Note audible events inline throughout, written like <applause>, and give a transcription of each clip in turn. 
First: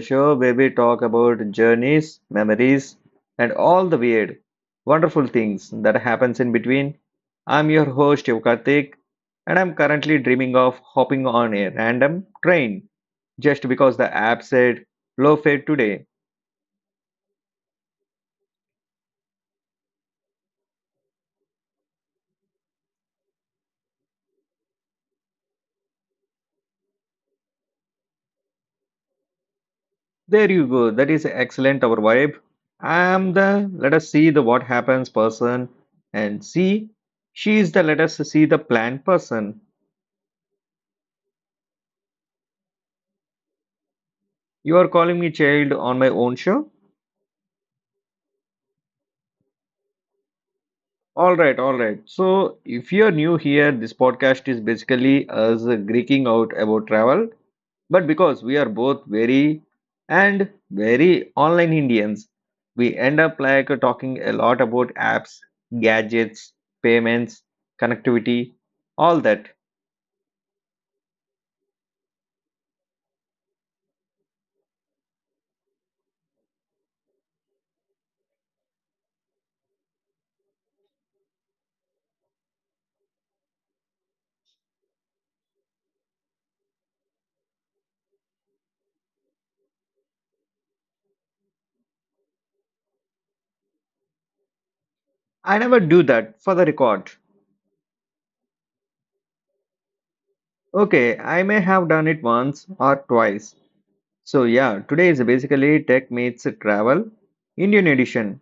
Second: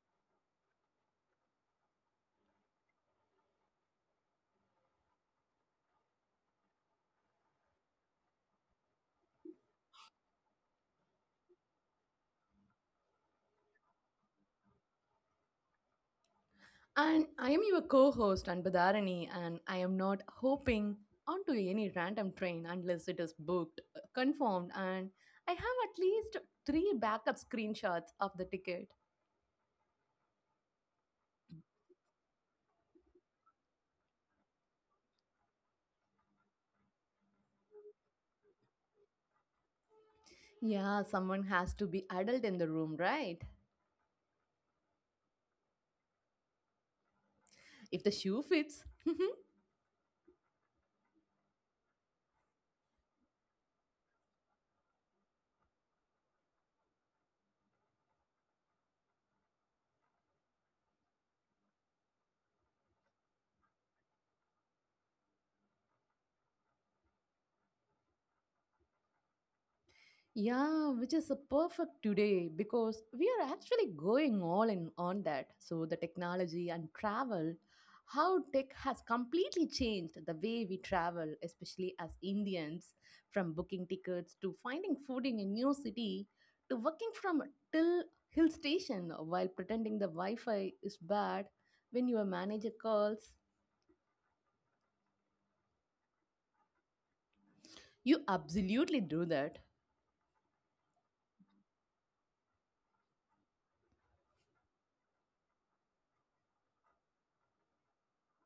show where we talk about journeys, memories, and all the weird, wonderful things that happens in between. I'm your host Yukartik, and I'm currently dreaming of hopping on a random train just because the app said low fare today. And I am your co host, Anbadharani, and I am not hopping onto any random train unless it is booked, confirmed, and I have at least three backup screenshots of the ticket. There you go. That is excellent. Our vibe. I'm the let us see the what happens person, and see, she is the let us see the plan person. Yeah, someone has to be adult in the room, right? You are calling me child on my own show. If the shoe fits. <laughs> All right, all right. So, if you're new here, this podcast is basically us geeking out about travel. But because we are both very and very online Indians, we end up talking a lot about apps, gadgets, payments, connectivity, all that. Yeah, which is a perfect today because we are actually going all in on that. So, the technology and travel, how tech has completely changed the way we travel, especially as Indians, from booking tickets to finding food in a new city to working from till hill station while pretending the Wi Fi is bad when your manager calls. I never do that for the record. You absolutely do that. Okay, I may have done it once or twice. So, yeah, today is basically Tech Meets Travel, Indian edition.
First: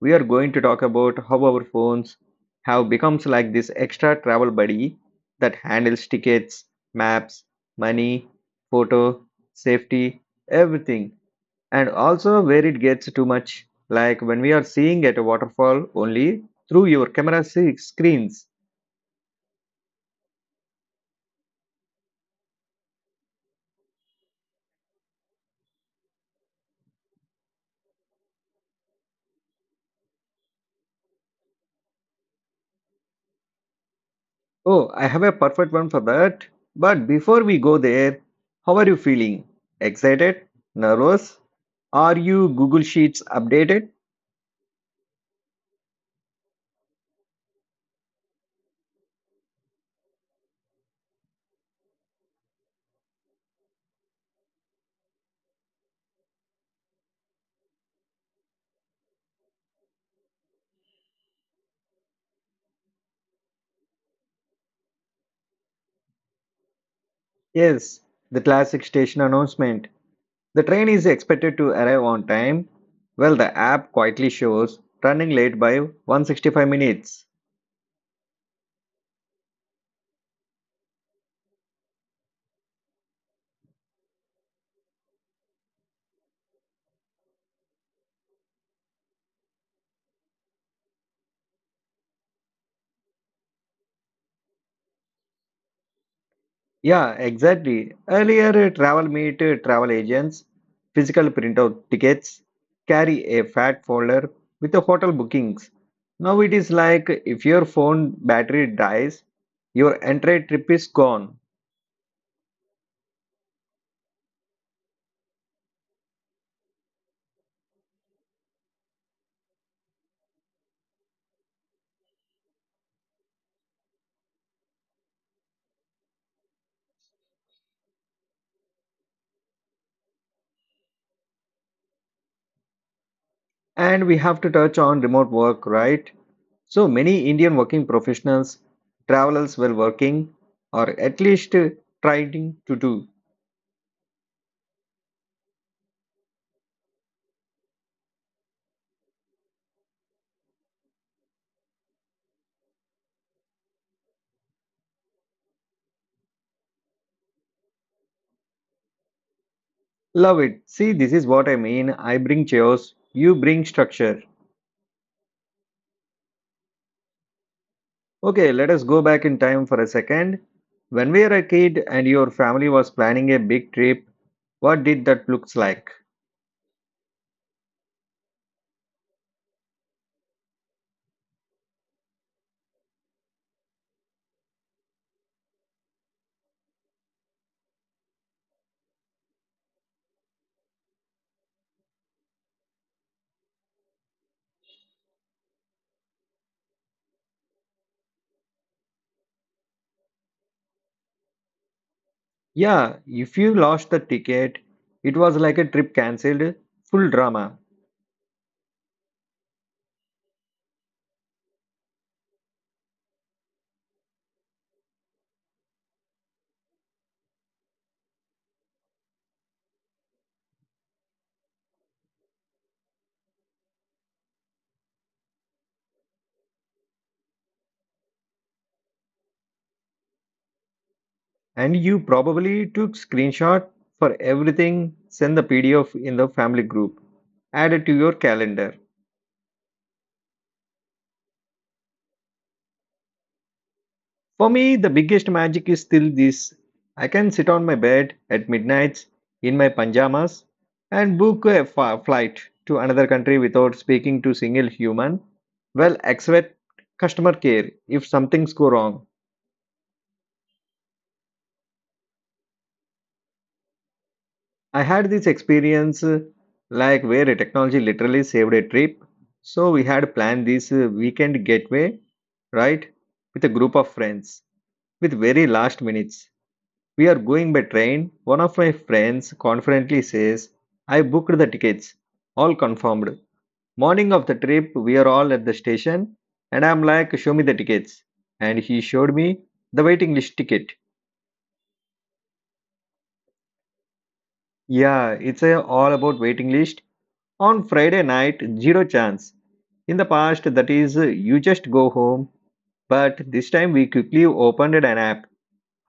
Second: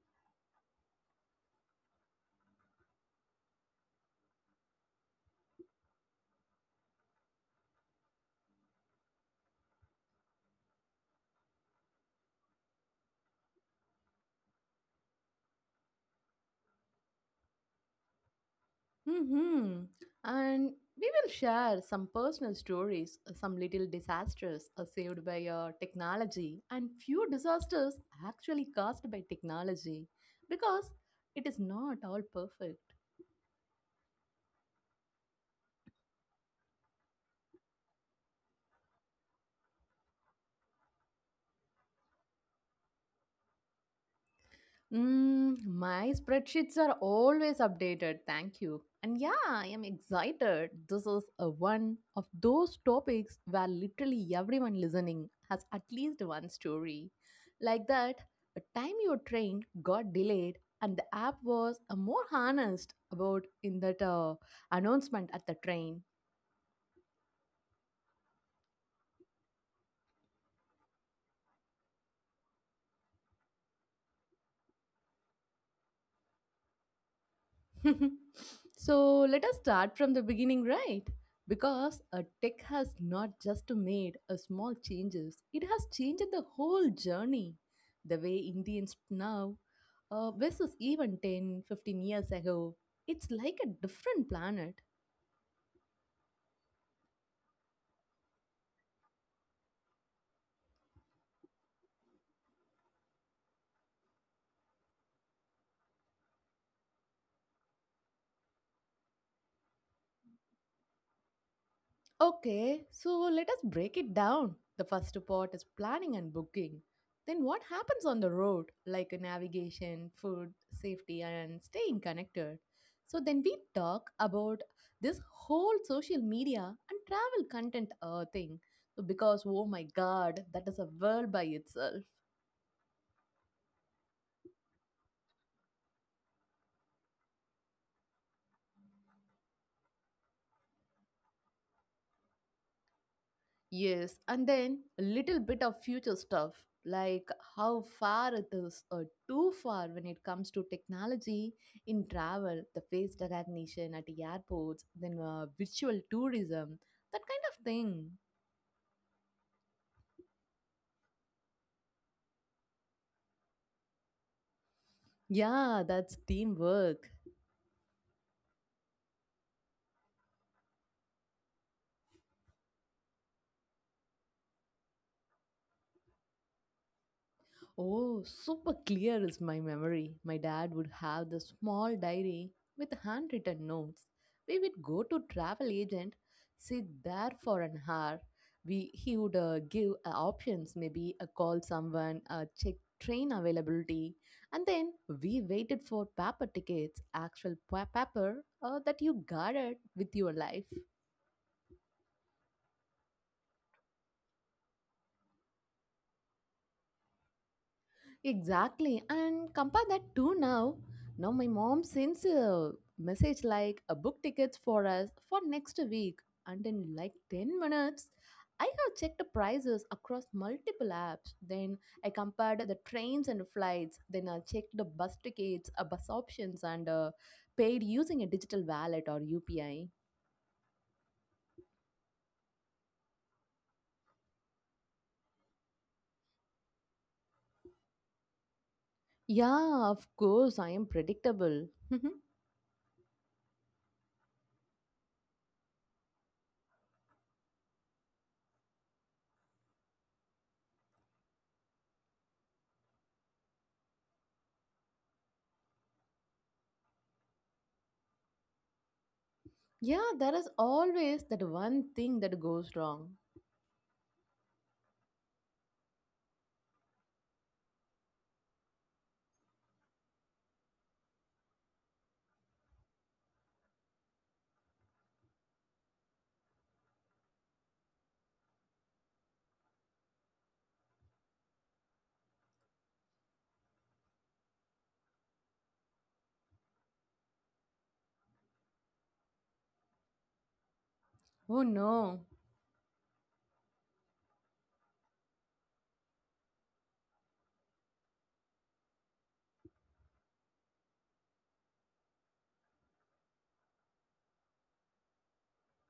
We are going to talk about how our phones have becomes like this extra travel buddy that handles tickets, maps, money, photo, safety, everything. And also where it gets too much, like when we are seeing at a waterfall only through your screens. hmm And we will share some personal stories, some little disasters are saved by your technology, and few disasters actually caused by technology because it is not all perfect. Oh, I have a perfect one for that. But before we go there, how are you feeling? Excited? Nervous? Are you Google Sheets updated? My spreadsheets are always updated. Thank you. And yeah, I am excited. This is a one of those topics where literally everyone listening has at least one story. Like that, a time your train got delayed and the app was a more honest about in that announcement at the train. Yes, the classic station announcement. The train is expected to arrive on time. Well, the app quietly shows running late by 165 minutes. <laughs> So let us start from the beginning, right? Because a tech has not just made a small changes; it has changed the whole journey. The way Indians now versus even 10, 15 years ago, it's like a different planet. Yeah, exactly. Earlier, travel meet travel agents, physical printout tickets, carry a fat folder with the hotel bookings. Now it is like if your phone battery dies, your entire trip is gone. Okay, so let us break it down. The first part is planning and booking. Then what happens on the road, like navigation, food, safety, and staying connected. So then we talk about this whole social media and travel content thing. So because oh my god, that is a world by itself. And we have to touch on remote work, right? So many Indian working professionals, travelers were working or at least trying to do. Yes, and then a little bit of future stuff like how far it is or too far when it comes to technology in travel, the face recognition at the airports, then virtual tourism, that kind of thing. Love it. See, this is what I mean. I bring chaos, you bring structure. Yeah, that's teamwork. Okay, let us go back in time for a second. When we were a kid and your family was planning a big trip, what did that looks like? Oh, super clear is my memory. My dad would have the small diary with handwritten notes. We would go to travel agent, sit there for an hour. We he would give options, maybe call someone, check train availability, and then we waited for paper tickets, actual paper that you guarded with your life. Yeah, if you lost the ticket, it was like a trip cancelled, full drama. Exactly. And compare that to now. Now my mom sends a message like a book tickets for us for next week. And in like 10 minutes, I have checked the prices across multiple apps. Then I compared the trains and flights. Then I checked the bus tickets, bus options, and paid using a digital wallet or UPI. And you probably took screenshot for everything, send the PDF in the family group, add it to your calendar. Yeah, of course, I am predictable. <laughs> For me, the biggest magic is still this. I can sit on my bed at midnight in my pajamas and book a flight to another country without speaking to single human. Well, except customer care if something's go wrong. Yeah, there is always that one thing that goes wrong. I had this experience like where a technology literally saved a trip. So we had planned this weekend getaway, right? With a group of friends with very last minutes. We are going by train. One of my friends confidently says, I booked the tickets, all confirmed. Morning of the trip, we are all at the station, and I'm like, Show me the tickets. And he showed me the waiting list ticket. Oh no. Yeah, it's a all about waiting list. On Friday night, zero chance. In the past, that is, you just go home. But this time, we quickly opened an app,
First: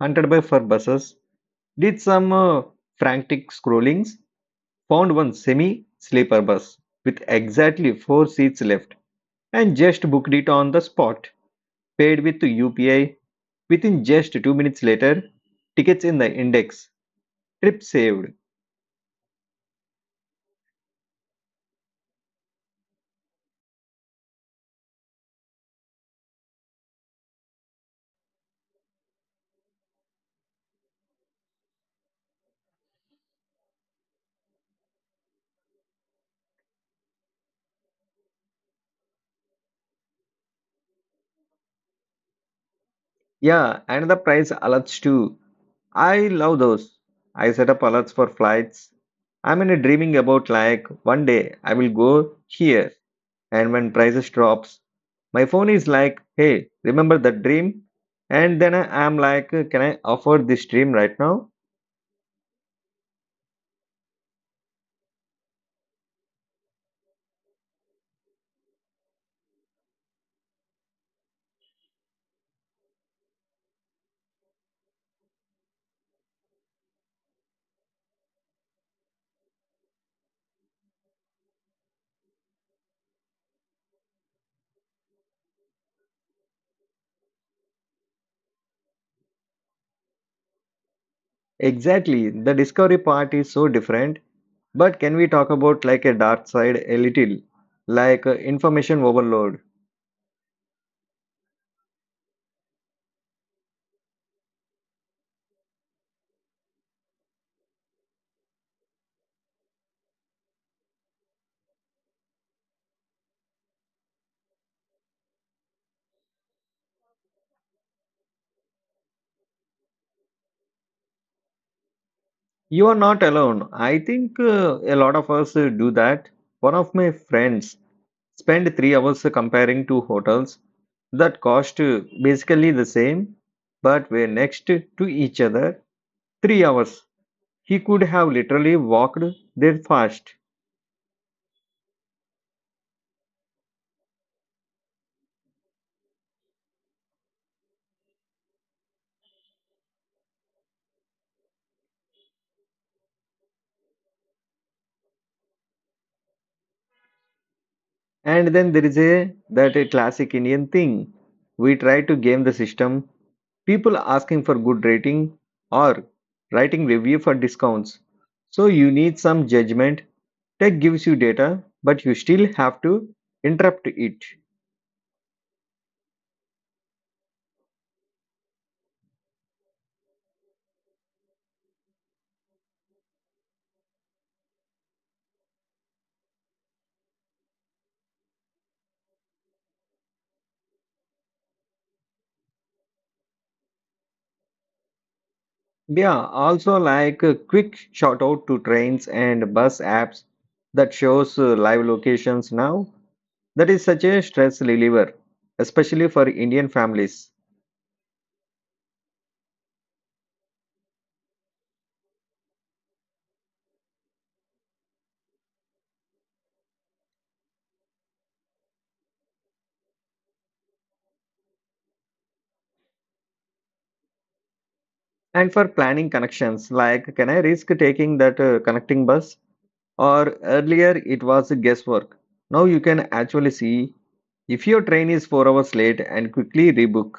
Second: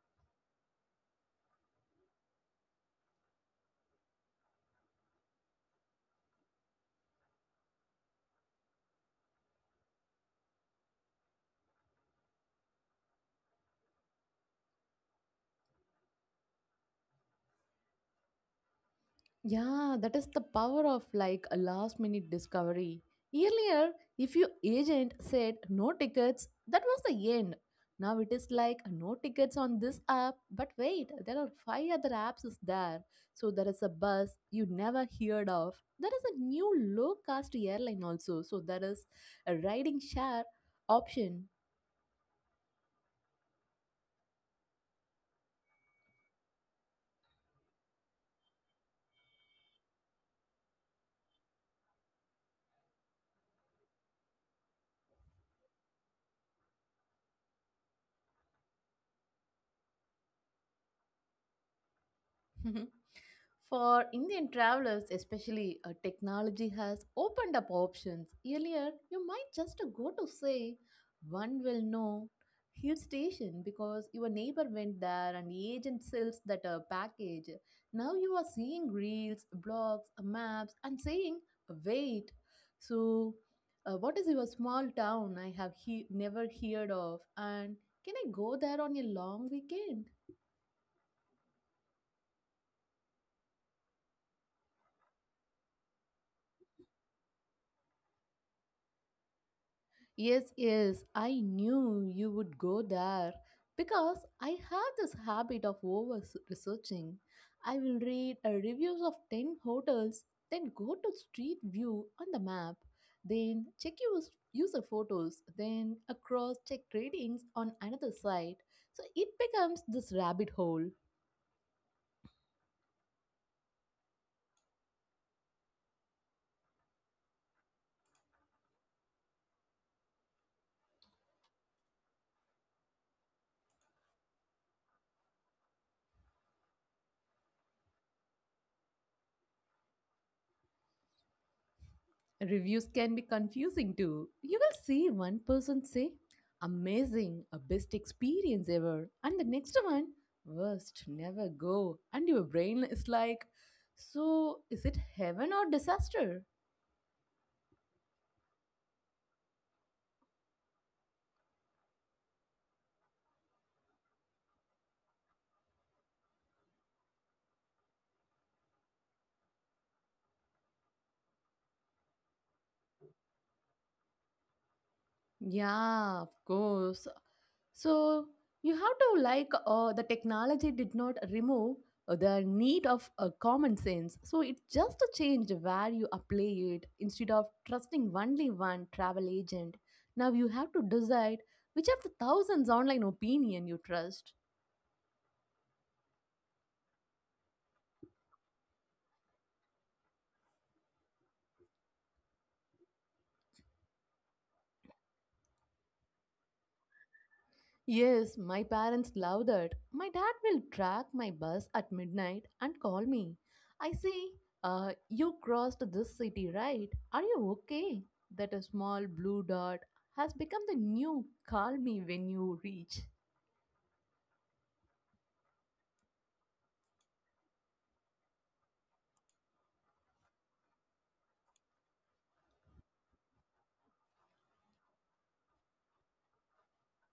hunted by for buses, did some frantic scrollings, found one semi sleeper bus with exactly four seats left, and just booked it on the spot. Paid with UPI. Within just 2 minutes later, tickets in the index, trip saved. Yeah, that is the power of like a last minute discovery. Earlier, if your agent said no tickets, that was the end. Now it is like no tickets on this app, but wait, there are five other apps is there. So there is a bus you never heard of. There is a new low cost airline also. So there is a riding share option. Yeah, and the price alerts too. I love those. I set up alerts for flights. I'm in a dreaming about like one day I will go here, and when prices drops, my phone is like, hey, remember that dream? And then I am like, can I afford this dream right now? <laughs> For Indian travelers, especially, technology has opened up options. Earlier, you might just go to, say, one will know hill station because your neighbor went there and the agent sells that package. Now you are seeing reels, blogs, maps, and saying, wait. So, what is your small town I have never heard of? And can I go there on a long weekend? Exactly. The discovery part is so different. But can we talk about like a dark side a little? Like information overload. Yes, yes, I knew you would go there because I have this habit of over researching. I will read reviews of 10 hotels, then go to street view on the map, then check user photos, then across check ratings on another site. So it becomes this rabbit hole. You are not alone. I think a lot of us do that. One of my friends spent 3 hours comparing two hotels that cost basically the same but were next to each other. 3 hours. He could have literally walked there fast. Reviews can be confusing too. You will see one person say, amazing, a best experience ever, and the next one, worst, never go. And your brain is like, so is it heaven or disaster? And then there is a that a classic Indian thing. We try to game the system. People asking for good rating or writing review for discounts. So you need some judgment. Tech gives you data, but you still have to interpret it. Yeah, of course. So you have to like the technology did not remove the need of common sense. So it just changed where you apply it. Instead of trusting only one travel agent, now you have to decide which of the thousands online opinion you trust. Yeah, also like a quick shout out to trains and bus apps that shows live locations now. That is such a stress reliever, especially for Indian families, Yes, my parents love that. My dad will track my bus at midnight and call me. I see, you crossed this city, right? Are you okay? That a small blue dot has become the new call me when you reach. and for planning connections. Like, can I risk taking that connecting bus? Or earlier it was guesswork. Now you can actually see if your train is 4 hours late and quickly rebook.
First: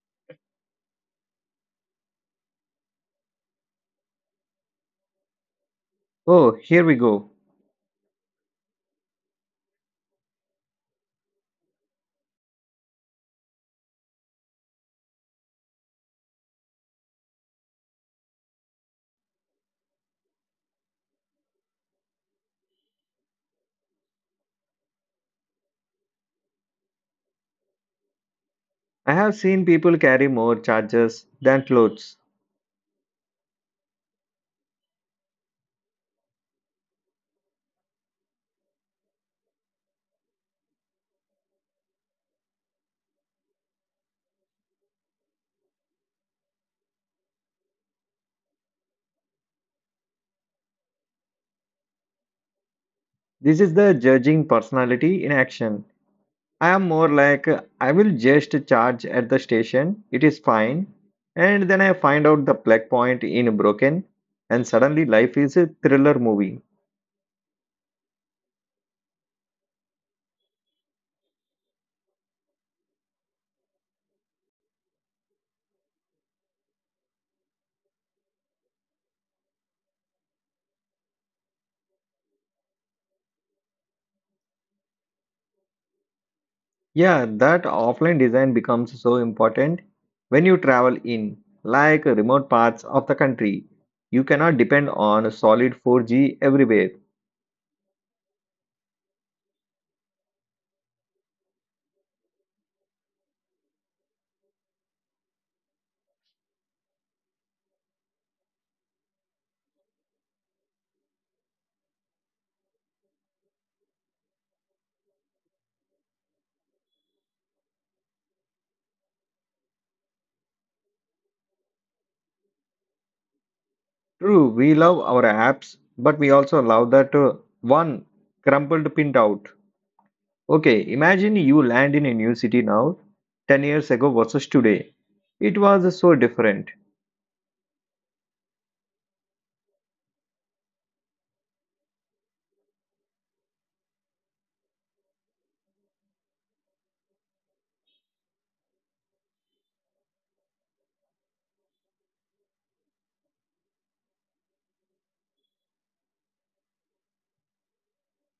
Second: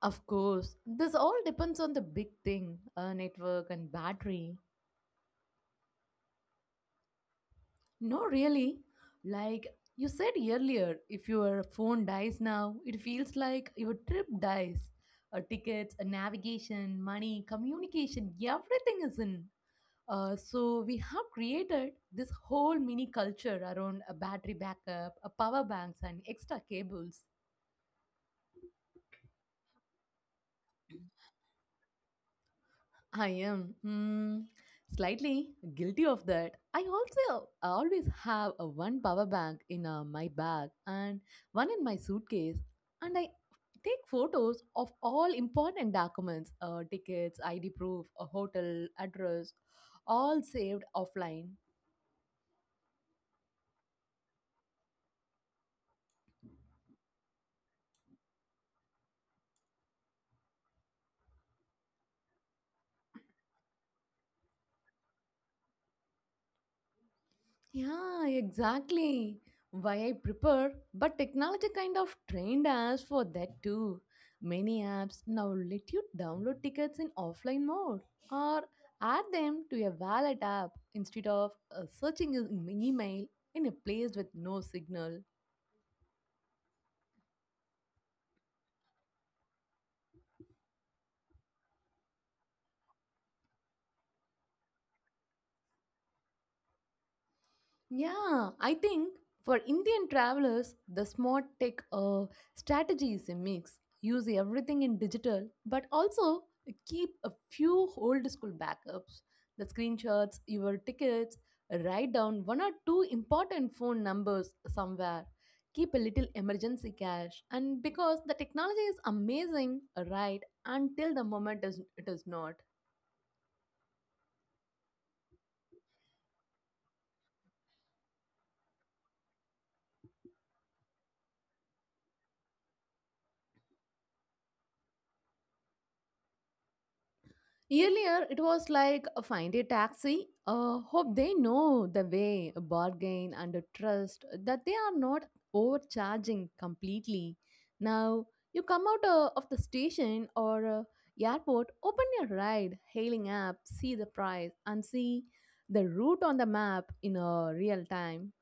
Of course, this all depends on the big thing network and battery. Oh, here we go. No, really. Like you said earlier, if your phone dies now, it feels like your trip dies. Tickets, navigation, money, communication, everything is in. So we have created this whole mini culture around a battery backup, a power banks, and extra cables. I have seen people carry more charges than clothes. I am slightly guilty of that. I also always have a one power bank in my bag and one in my suitcase, and I take photos of all important documents, tickets, ID proof, a hotel address, all saved offline. This is the judging personality in action. I am more like I will just charge at the station, it is fine. And then I find out the plug point in broken, and suddenly life is a thriller movie. Yeah, exactly. Why I prepare? But technology kind of trained us for that too. Many apps now let you download tickets in offline mode or add them to your wallet app instead of searching in email in a place with no signal. Yeah, that offline design becomes so important when you travel in like remote parts of the country. You cannot depend on solid 4G everywhere. Yeah, I think for Indian travelers, the smart tech strategy is a mix. Use everything in digital, but also keep a few old school backups the screenshots, your tickets, write down 1 or 2 important phone numbers somewhere. Keep a little emergency cash, and because the technology is amazing, right, until the moment is, it is not. True, we love our apps, but we also love that one crumpled printout. Okay, imagine you land in a new city now, 10 years ago versus today. It was so different. Earlier, it was like find a taxi, hope they know the way, bargain and trust that they are not overcharging completely. Now, you come out of the station or airport, open your ride hailing app, see the price, and see the route on the map in real time.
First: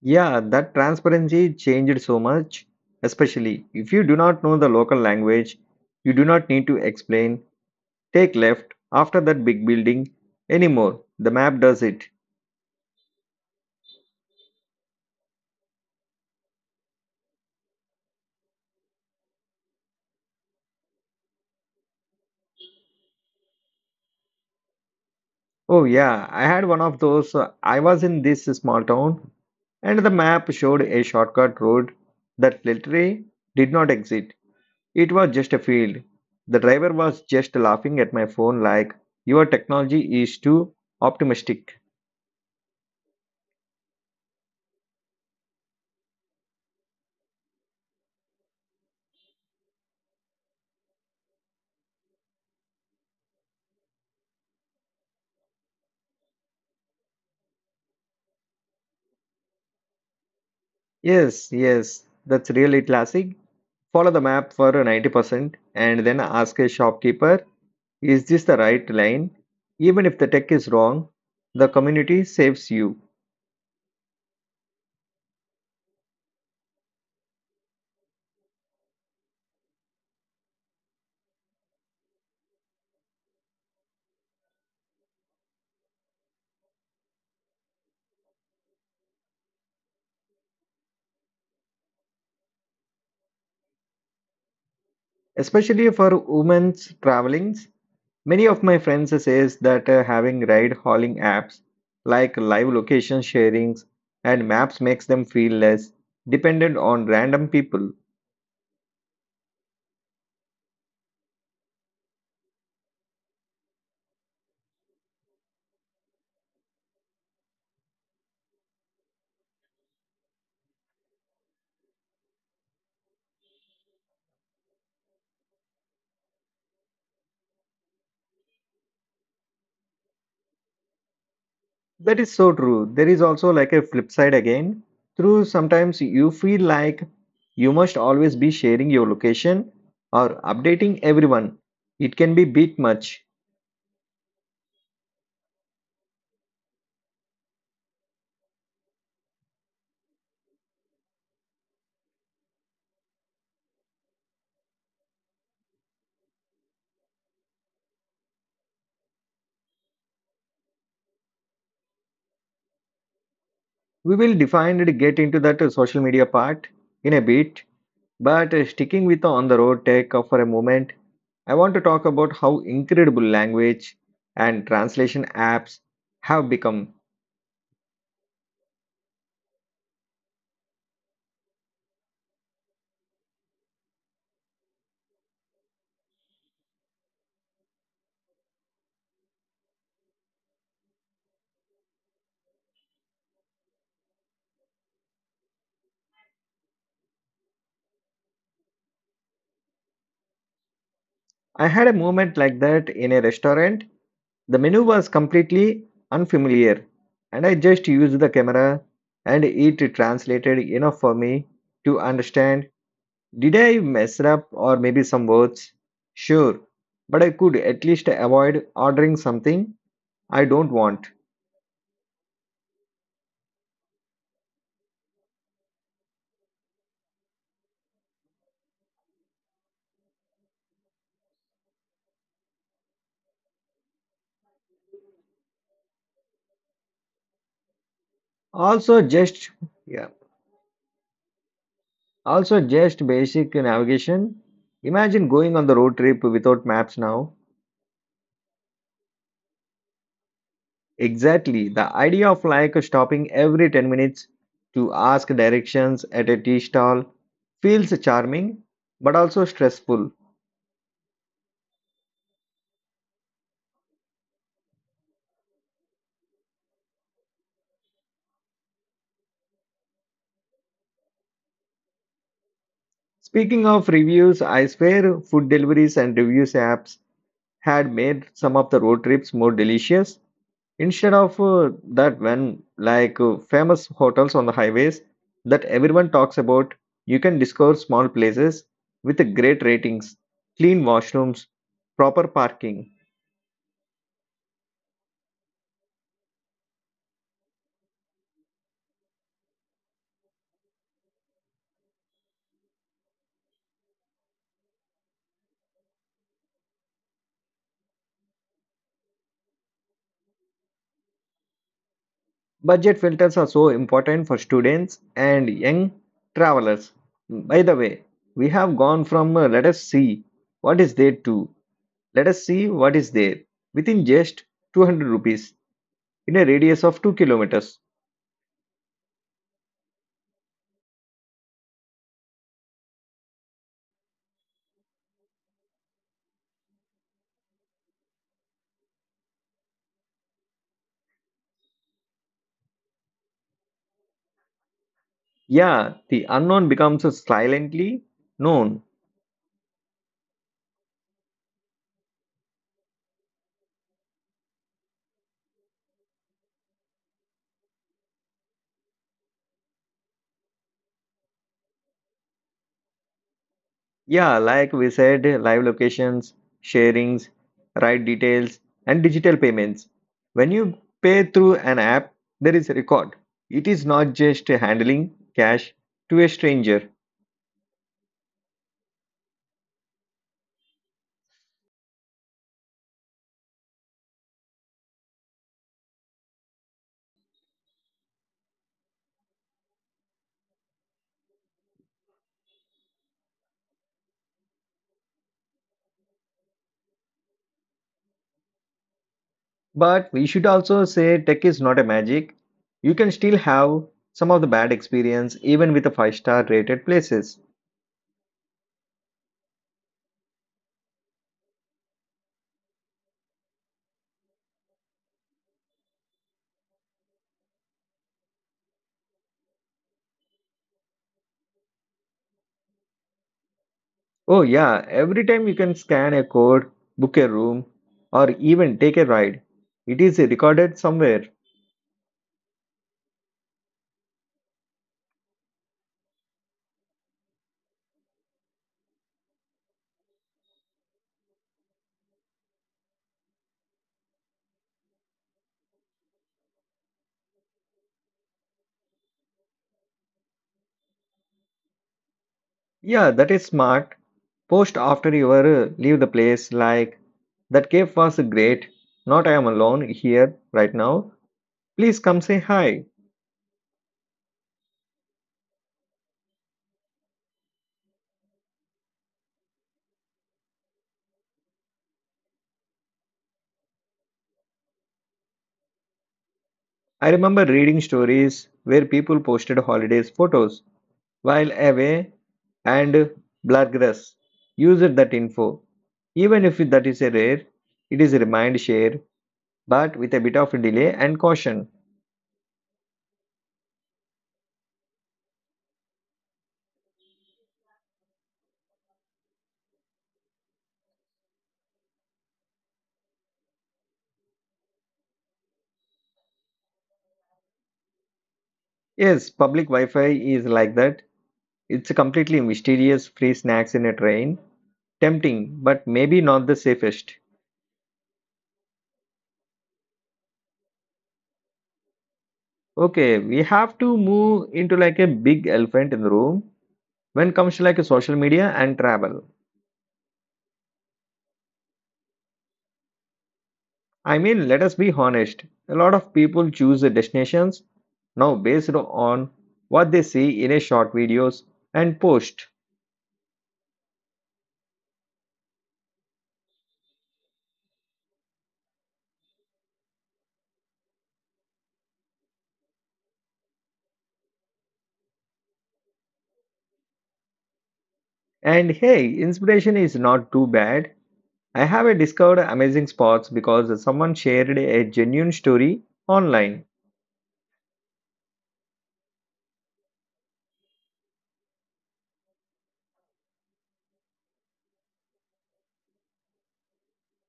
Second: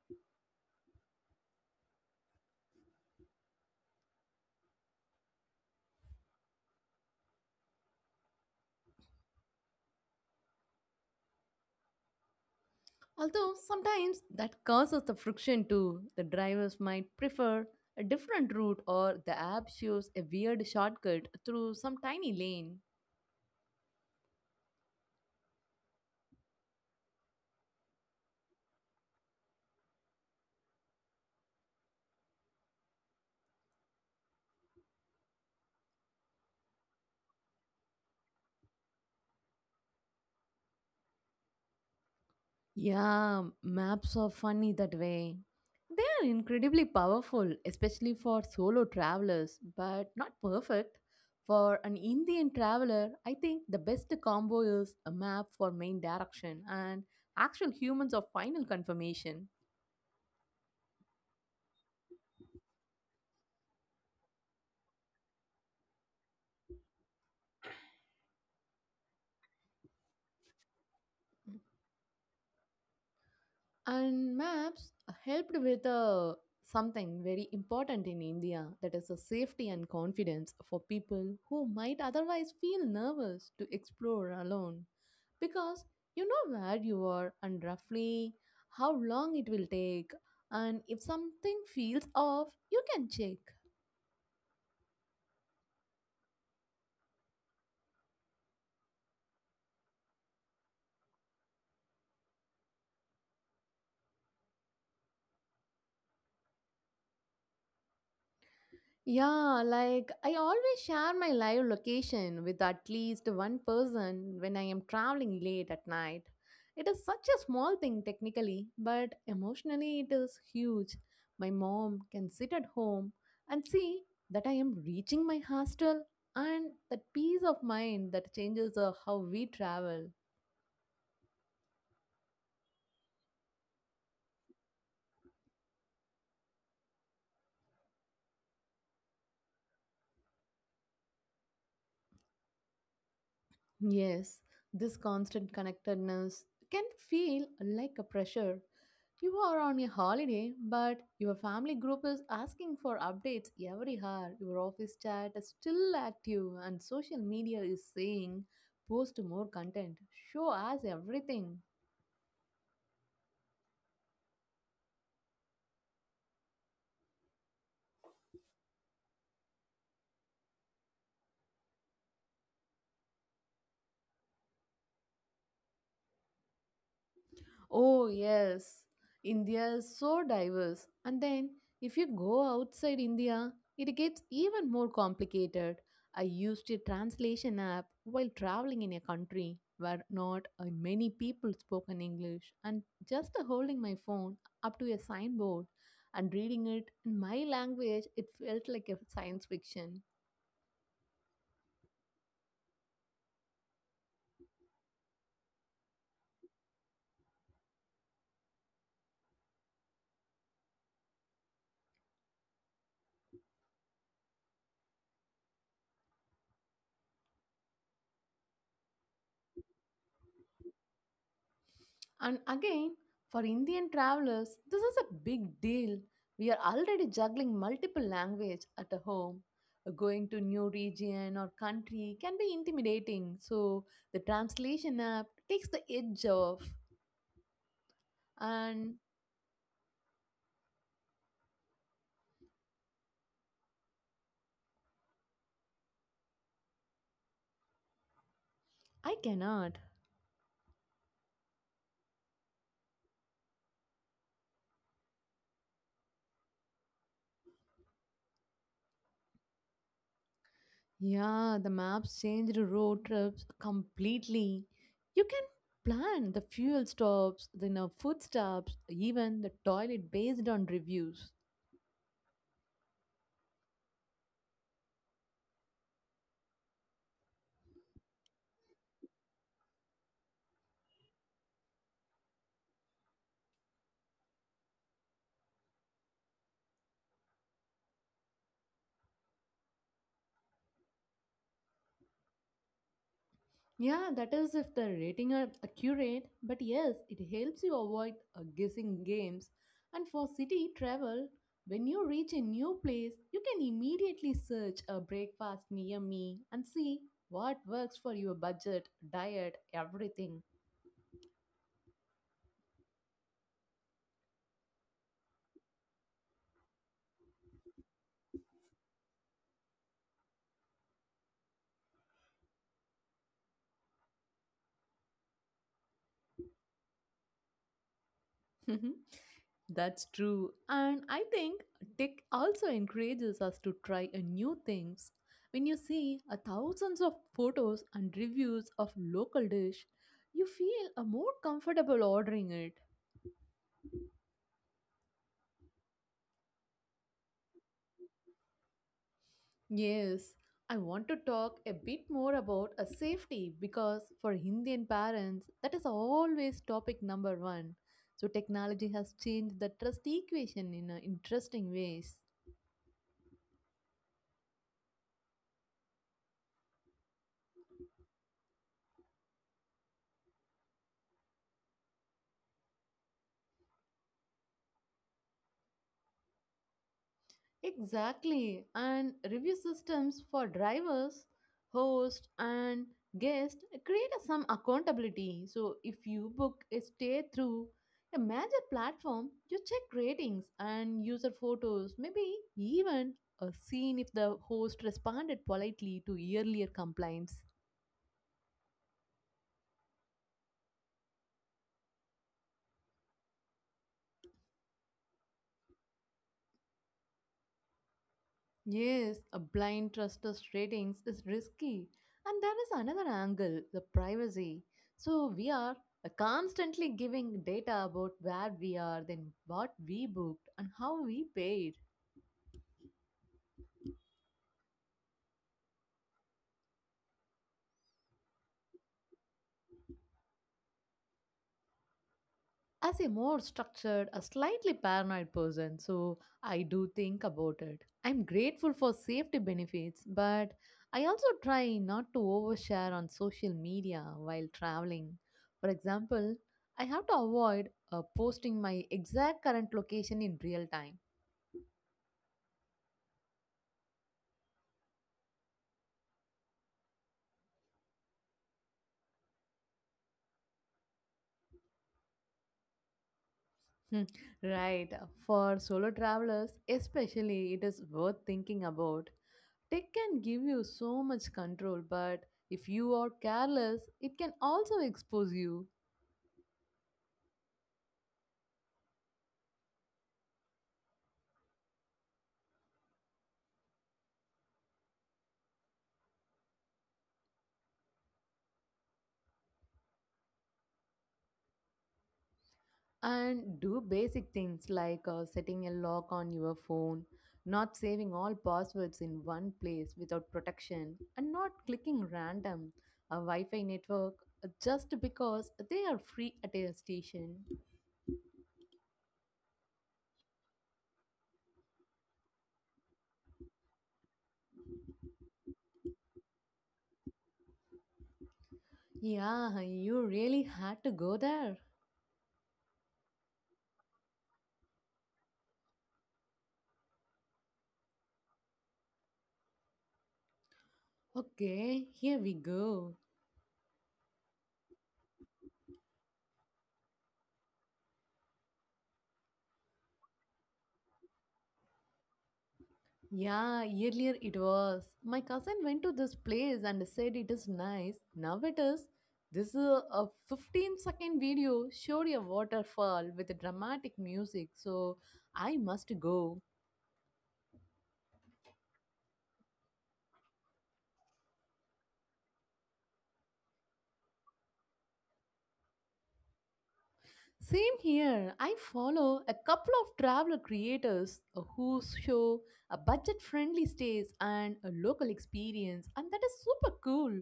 Yeah, that transparency changed so much, especially if you do not know the local language, you do not need to explain, take left after that big building anymore. The map does it. Although sometimes that causes the friction too, the drivers might prefer a different route or the app shows a weird shortcut through some tiny lane. Oh, yeah, I had one of those. I was in this small town, and the map showed a shortcut road that literally did not exist. It was just a field. The driver was just laughing at my phone, like, Your technology is too optimistic. Yeah, maps are funny that way. They are incredibly powerful, especially for solo travelers, but not perfect. For an Indian traveler, I think the best combo is a map for main direction and actual humans of final confirmation. Yes, yes, that's really classic. Follow the map for 90% and then ask a shopkeeper, Is this the right lane? Even if the tech is wrong, the community saves you. And maps helped with something very important in India that is the safety and confidence for people who might otherwise feel nervous to explore alone because you know where you are and roughly how long it will take and if something feels off you can check. Especially for women's travelings. Many of my friends says that having ride hauling apps like live location sharings and maps makes them feel less dependent on random people. Yeah, like I always share my live location with at least one person when I am traveling late at night. It is such a small thing technically, but emotionally it is huge. My mom can sit at home and see that I am reaching my hostel and that peace of mind that changes how we travel. That is so true. There is also like a flip side again. Through sometimes you feel like you must always be sharing your location or updating everyone. It can be bit much. Yes, this constant connectedness can feel like a pressure. You are on a holiday, but your family group is asking for updates every hour. Your office chat is still active, and social media is saying post more content, show us everything. We will define and get into that social media part in a bit. But sticking with on the road tech for a moment, I want to talk about how incredible language and translation apps have become. Oh, yes. India is so diverse. And then, if you go outside India, it gets even more complicated. I used a translation app while traveling in a country where not many people spoke in English, and just holding my phone up to a signboard and reading it in my language, it felt like a science fiction. I had a moment like that in a restaurant. The menu was completely unfamiliar, and I just used the camera and it translated enough for me to understand, did I mess up or maybe some words? Sure, but I could at least avoid ordering something I don't want. And again, for Indian travelers, this is a big deal. We are already juggling multiple language at a home. Going to new region or country can be intimidating, so the translation app takes the edge off. And Also, just yeah. Also, just basic navigation. Imagine going on the road trip without maps now. I cannot. Exactly. The idea of like stopping every 10 minutes to ask directions at a tea stall feels charming but also stressful. Yeah, the maps change the road trips completely. You can plan the fuel stops, the you know, food stops, even the toilet based on reviews. Speaking of reviews, I swear food deliveries and reviews apps had made some of the road trips more delicious. Instead of that, when like famous hotels on the highways that everyone talks about, you can discover small places with great ratings, clean washrooms, proper parking. Yeah, that is if the rating are accurate, but yes, it helps you avoid guessing games. And for city travel, when you reach a new place, you can immediately search a breakfast near me and see what works for your budget, diet, everything. Budget filters are so important for students and young travelers. By the way, we have gone from let us see what is there to let us see what is there within just 200 rupees in a radius of 2 kilometers. Mhm. That's true. And I think tech also encourages us to try a new things. When you see a thousands of photos and reviews of local dish, you feel a more comfortable ordering it. Yeah, the unknown becomes silently known. Yes, I want to talk a bit more about a safety because for Indian parents that is always topic number 1. So technology has changed the trust equation in interesting ways. Yeah, like we said, live locations, sharings, ride details, and digital payments. When you pay through an app, there is a record. It is not just handling cash to a stranger. Exactly, and review systems for drivers, host, and guest create some accountability. So if you book a stay through a major platform, you check ratings and user photos, maybe even a scene if the host responded politely to earlier complaints. But we should also say tech is not a magic. You can still have some of the bad experience even with the 5-star rated places. Yes, a blind trust of ratings is risky. And there is another angle, the privacy. So we are constantly giving data about where we are, then what we booked and how we paid. Oh, yeah, every time you can scan a code, book a room, or even take a ride, it is recorded somewhere. As a more structured, a slightly paranoid person, so I do think about it. I'm grateful for safety benefits, but I also try not to overshare on social media while traveling. For example, I have to avoid posting my exact current location in real time. Yeah, that is smart. Post after you leave the place, like, that cave was great. Not I am alone here right now. Please come say hi. Hmm. Right. For solo travelers, especially, it is worth thinking about. Tech can give you so much control, but if you are careless, it can also expose you. I remember reading stories where people posted holidays photos while away and Bloodgrass used that info. Even if that is a rare, it is a remind share but with a bit of delay and caution. And do basic things like setting a lock on your phone, not saving all passwords in one place without protection, and not clicking random a Wi Fi network just because they are free at a station. Yes, public Wi Fi is like that. It's a completely mysterious free snacks in a train. Tempting, but maybe not the safest. Yeah, you really had to go there. Okay, we have to move into like a big elephant in the room when comes to like a social media and travel. Okay, here we go. I mean, let us be honest. A lot of people choose the destinations now based on what they see in a short videos and post. Yeah, earlier it was: my cousin went to this place and said it is nice. Now it is. This is a 15-second video showed a waterfall with dramatic music, so I must go. And hey, inspiration is not too bad. I have a discovered amazing spots because someone shared a genuine story online. Same here. I follow a couple of traveler creators who show a budget friendly stays and a local experience, and that is super cool,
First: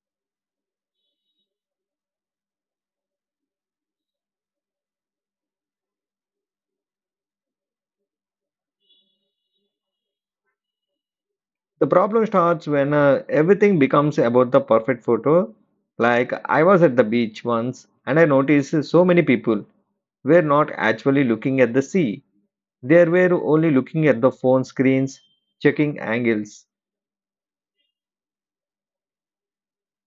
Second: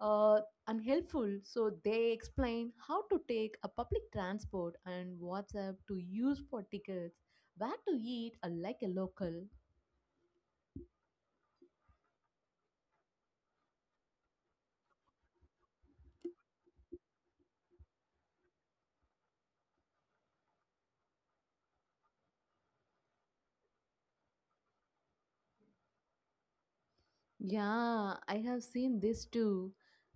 uh, and helpful. So, they explain how to take a public transport and WhatsApp to use for tickets, where to eat like a local. The problem starts when everything becomes about the perfect photo. Like, I was at the beach once and I noticed so many people were not actually looking at the sea. They were only looking at the phone screens, checking angles. Yeah, I have seen this too.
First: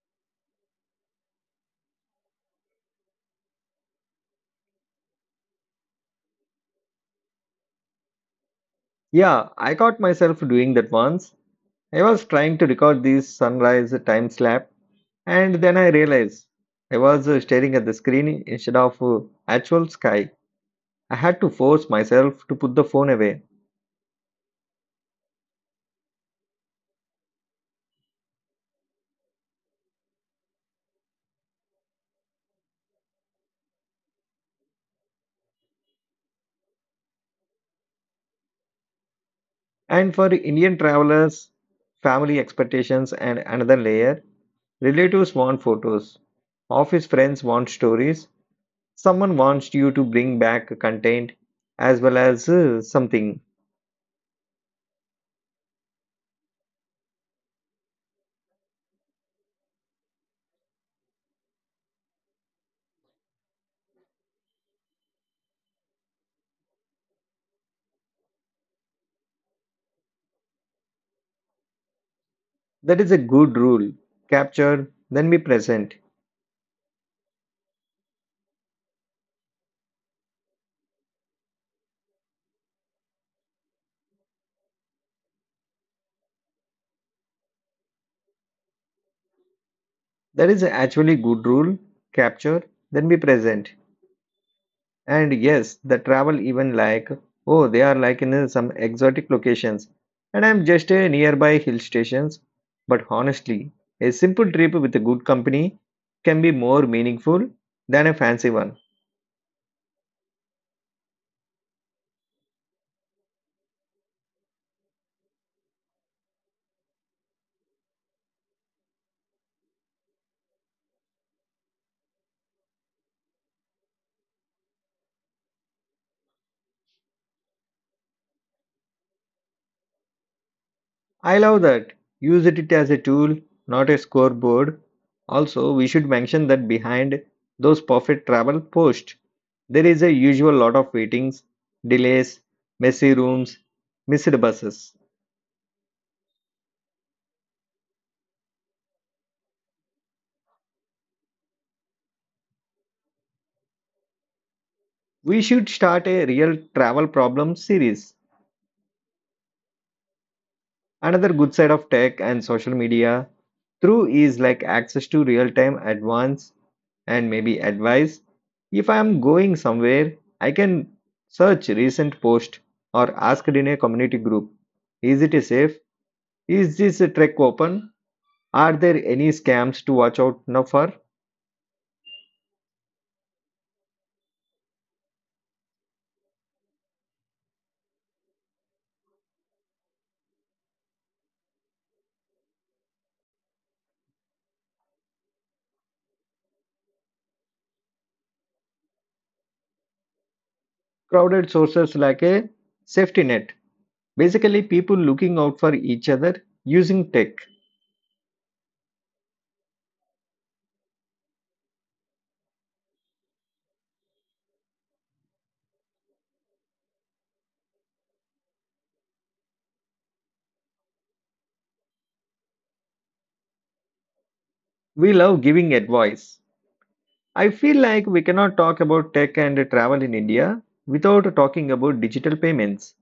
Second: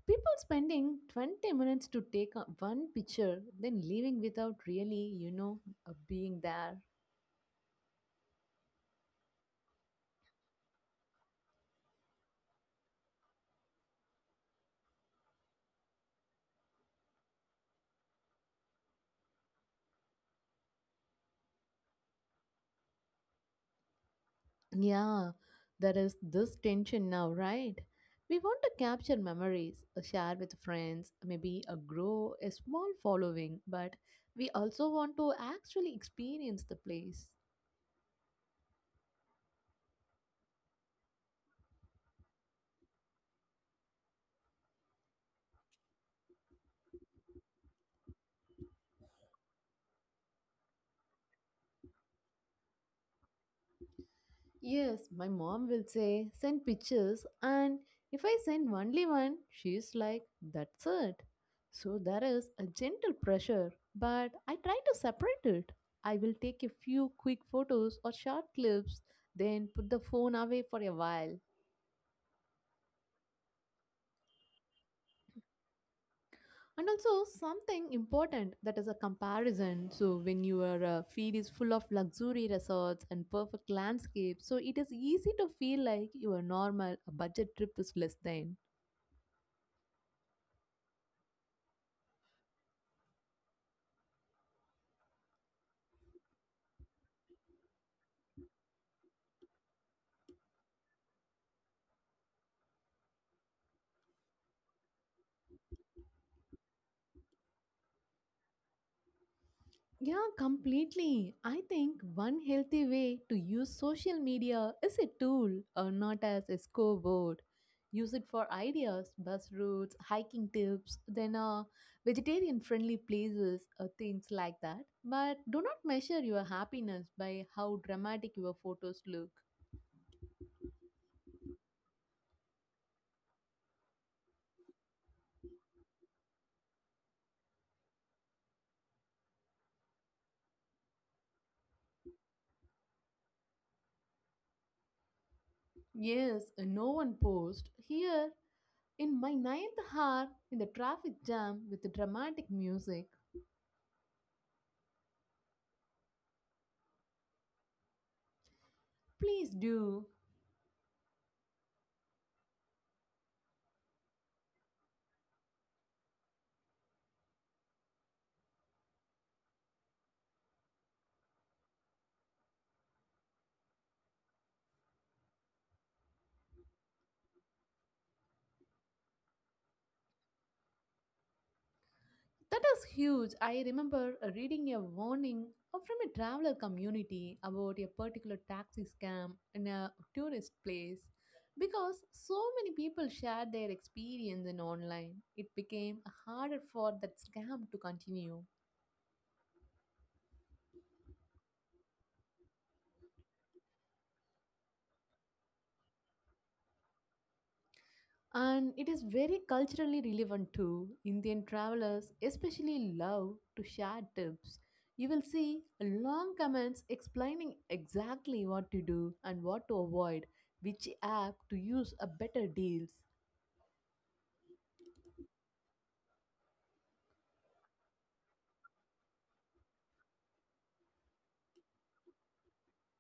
People spending 20 minutes to take one picture, then leaving without really, being there. Yeah, I caught myself doing that once. I was trying to record this sunrise time slap. And then I realized I was staring at the screen instead of actual sky. I had to force myself to put the phone away. Yeah, there is this tension now, right? We want to capture memories, share with friends, maybe grow a small following, but we also want to actually experience the place. And for Indian travelers, family expectations and another layer, relatives want photos, office friends want stories, someone wants you to bring back content as well as something. Yes, my mom will say, send pictures, and if I send only one, she's like, that's it. So there is a gentle pressure, but I try to separate it. I will take a few quick photos or short clips, then put the phone away for a while. That is a good rule. Capture, then be present. And also something important that is a comparison, so when your feed is full of luxury resorts and perfect landscapes, so it is easy to feel like your normal budget trip is less than. That is actually good rule. Capture, then be present. And yes, the travel even like, oh, they are like in some exotic locations, and I'm just a nearby hill stations. But honestly, a simple trip with a good company can be more meaningful than a fancy one. Yeah, completely. I think one healthy way to use social media is a tool or not as a scoreboard. Use it for ideas, bus routes, hiking tips, then vegetarian friendly places, things like that. But do not measure your happiness by how dramatic your photos look. I love that. Use it as a tool, not a scoreboard. Also, we should mention that behind those perfect travel posts, there is a usual lot of waitings, delays, messy rooms, missed buses. Yes, no one post. Here, in my ninth hour, in the traffic jam with the dramatic music. We should start a real travel problem series. Please do. Another good side of tech and social media through is like access to real time advance and maybe advice. If I am going somewhere, I can search recent post or ask it in a community group. Is it safe? Is this trek open? Are there any scams to watch out now for? That is huge. I remember reading a warning from a traveler community about a particular taxi scam in a tourist place. Because so many people shared their experience in online, it became harder for that scam to continue. Crowded sources like a safety net. Basically, people looking out for each other using tech. And it is very culturally relevant too. Indian travelers especially love to share tips. You will see long comments explaining exactly what to do and what to avoid, which app to use a better deals. We love giving advice. I feel like we cannot talk about tech and travel in India without talking about digital payments.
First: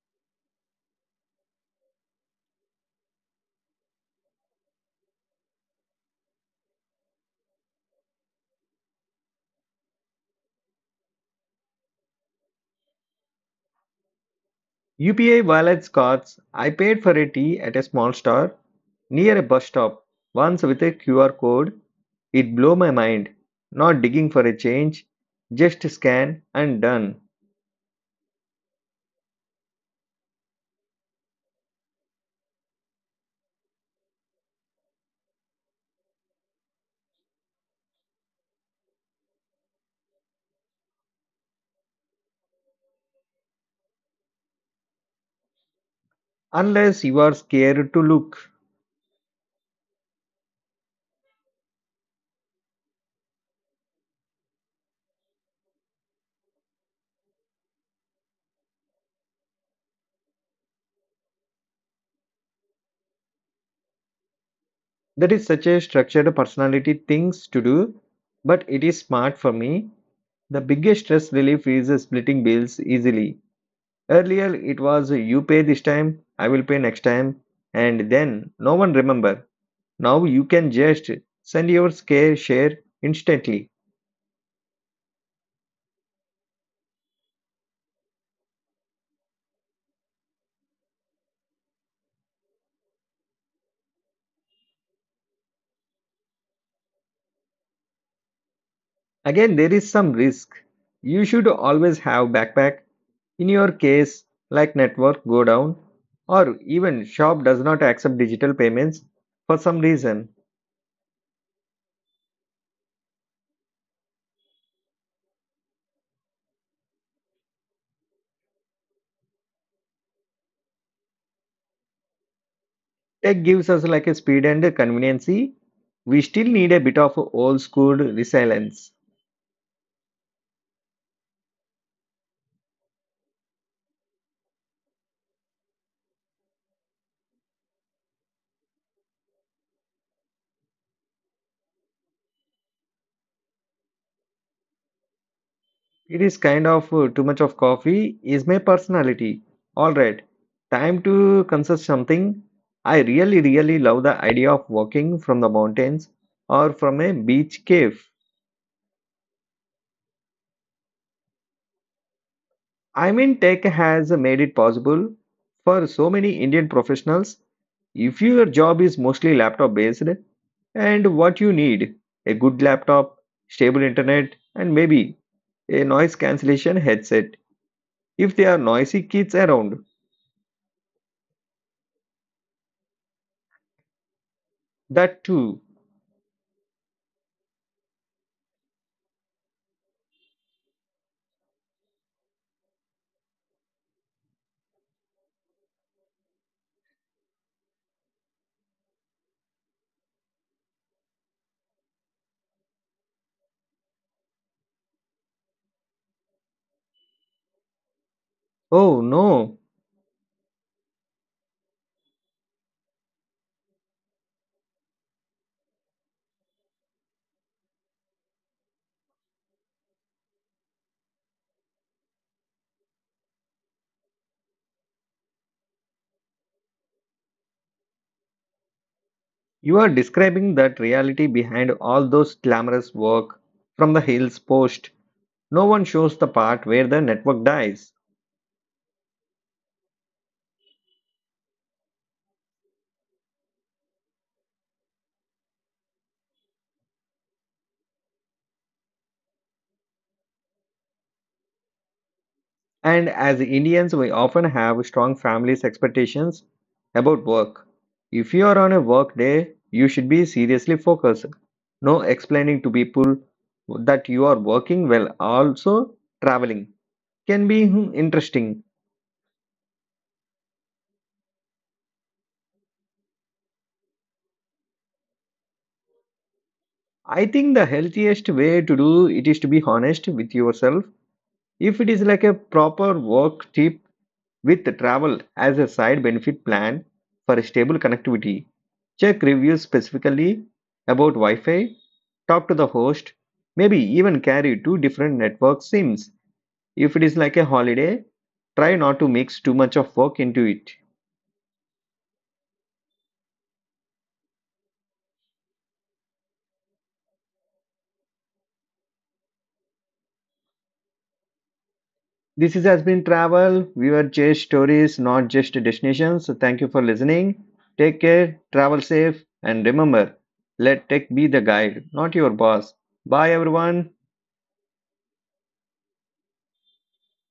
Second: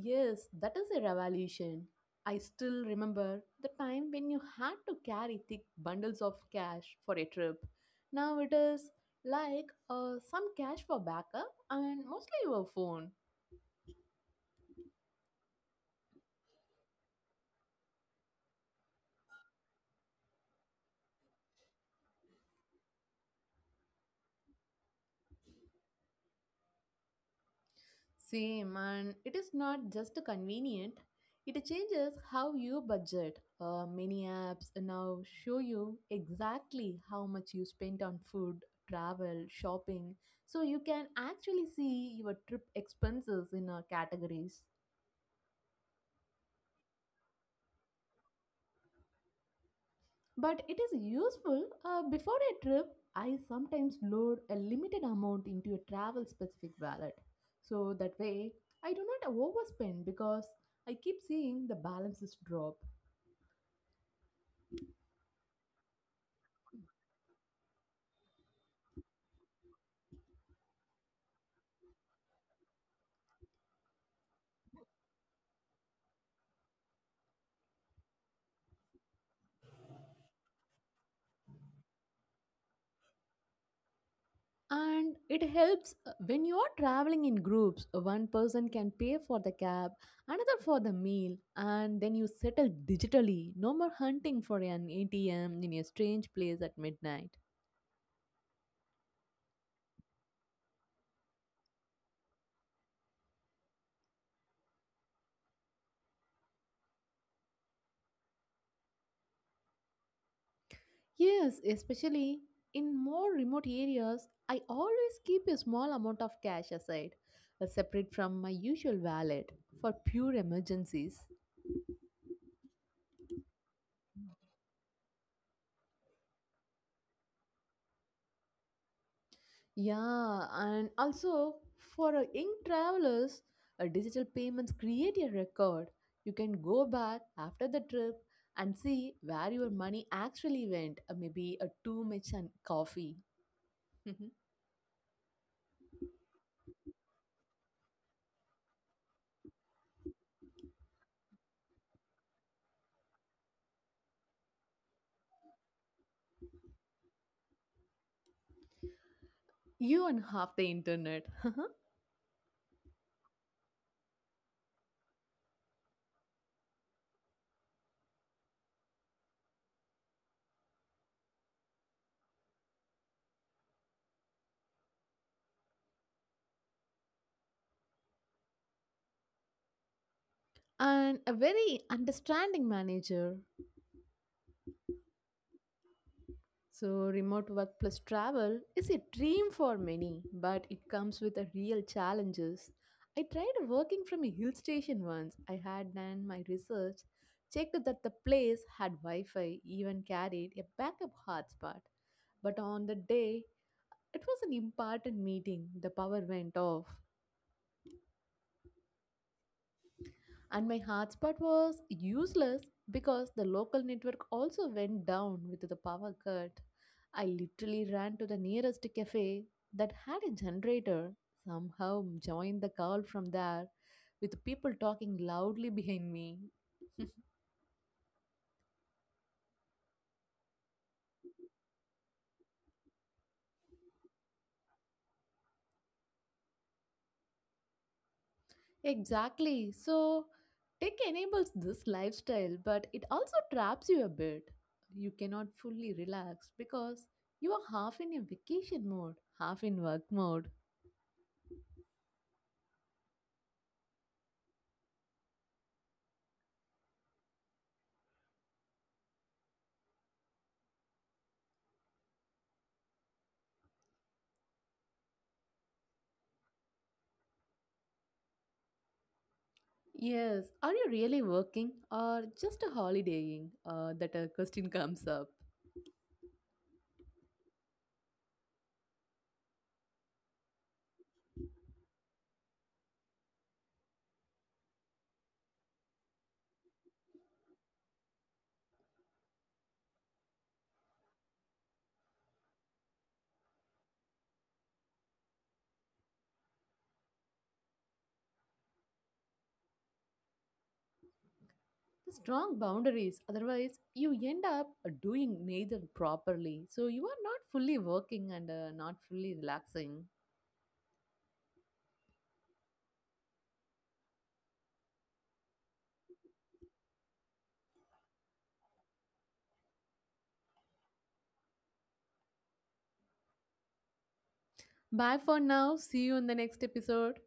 Yes, that is a revolution. I still remember the time when you had to carry thick bundles of cash for a trip. Now it is like some cash for backup and mostly your phone. UPI wallets cards. I paid for a tea at a small store near a bus stop once with a QR code. It blew my mind. Not digging for a change, just scan and done. Same, and it is not just convenient, it changes how you budget. Many apps now show you exactly how much you spent on food, travel, shopping, so you can actually see your trip expenses in categories. Unless you are scared to look. But it is useful, before a trip, I sometimes load a limited amount into a travel specific wallet. So that way, I do not overspend because I keep seeing the balances drop. That is such a structured personality things to do, but it is smart for me. The biggest stress relief is splitting bills easily. Earlier it was you pay this time, I will pay next time, and then no one remember. Now you can just send your scare share instantly. And it helps when you are traveling in groups, one person can pay for the cab, another for the meal, and then you settle digitally. No more hunting for an atm in a strange place at midnight. Again, there is some risk. You should always have backpack. In your case, like network go down or even shop does not accept digital payments for some reason. Yes, especially in more remote areas, I always keep a small amount of cash aside, separate from my usual wallet, for pure emergencies. Tech gives us like a speed and a conveniency. We still need a bit of old school resilience. Yeah, and also for young travelers, digital payments create a record. You can go back after the trip and see where your money actually went. Maybe a two much and coffee. <laughs> It is kind of too much of coffee is my personality. All right, time to consult something. I really, really love the idea of walking from the mountains or from a beach cave. You and half the internet. <laughs> I mean, tech has made it possible for so many Indian professionals. If your job is mostly laptop based and what you need a good laptop, stable internet, and maybe a noise cancellation headset if there are noisy kids around, And a very understanding manager. that too. So, remote work plus travel is a dream for many, but it comes with a real challenges. I tried working from a hill station once. I had done my research, checked that the place had Wi Fi, even carried a backup hotspot. But on the day, it was an important meeting, the power went off. Oh no, And my hotspot was useless because the local network also went down with the power cut. I literally ran to the nearest cafe that had a generator, somehow joined the call from there with people talking loudly behind me. you are describing that reality behind all those glamorous work from the hills post. No one shows the part where the network dies. Exactly. So, tech enables this lifestyle, but it also traps you a bit. You cannot fully relax because you are half in a vacation mode, half in work mode. And as Indians, we often have strong families' expectations about work. If you are on a work day, you should be seriously focused. No explaining to people that you are working while also traveling can be, hmm, interesting. Yes, are you really working or just a holidaying? That a question comes up. I think the healthiest way to do it is to be honest with yourself. If it is like a proper work trip with travel as a side benefit plan for a stable connectivity, check reviews specifically about Wi Fi, talk to the host, maybe even carry two different network SIMs. If it is like a holiday, try not to mix too much of work into it. The strong boundaries, otherwise, you end up doing neither properly. So, you are not fully working and not fully relaxing. This is, has been travel. We were just stories, not just destinations. So thank you for listening. Take care, travel safe, and remember, let tech be the guide, not your boss. Bye, everyone. Bye for now. See you in the next episode.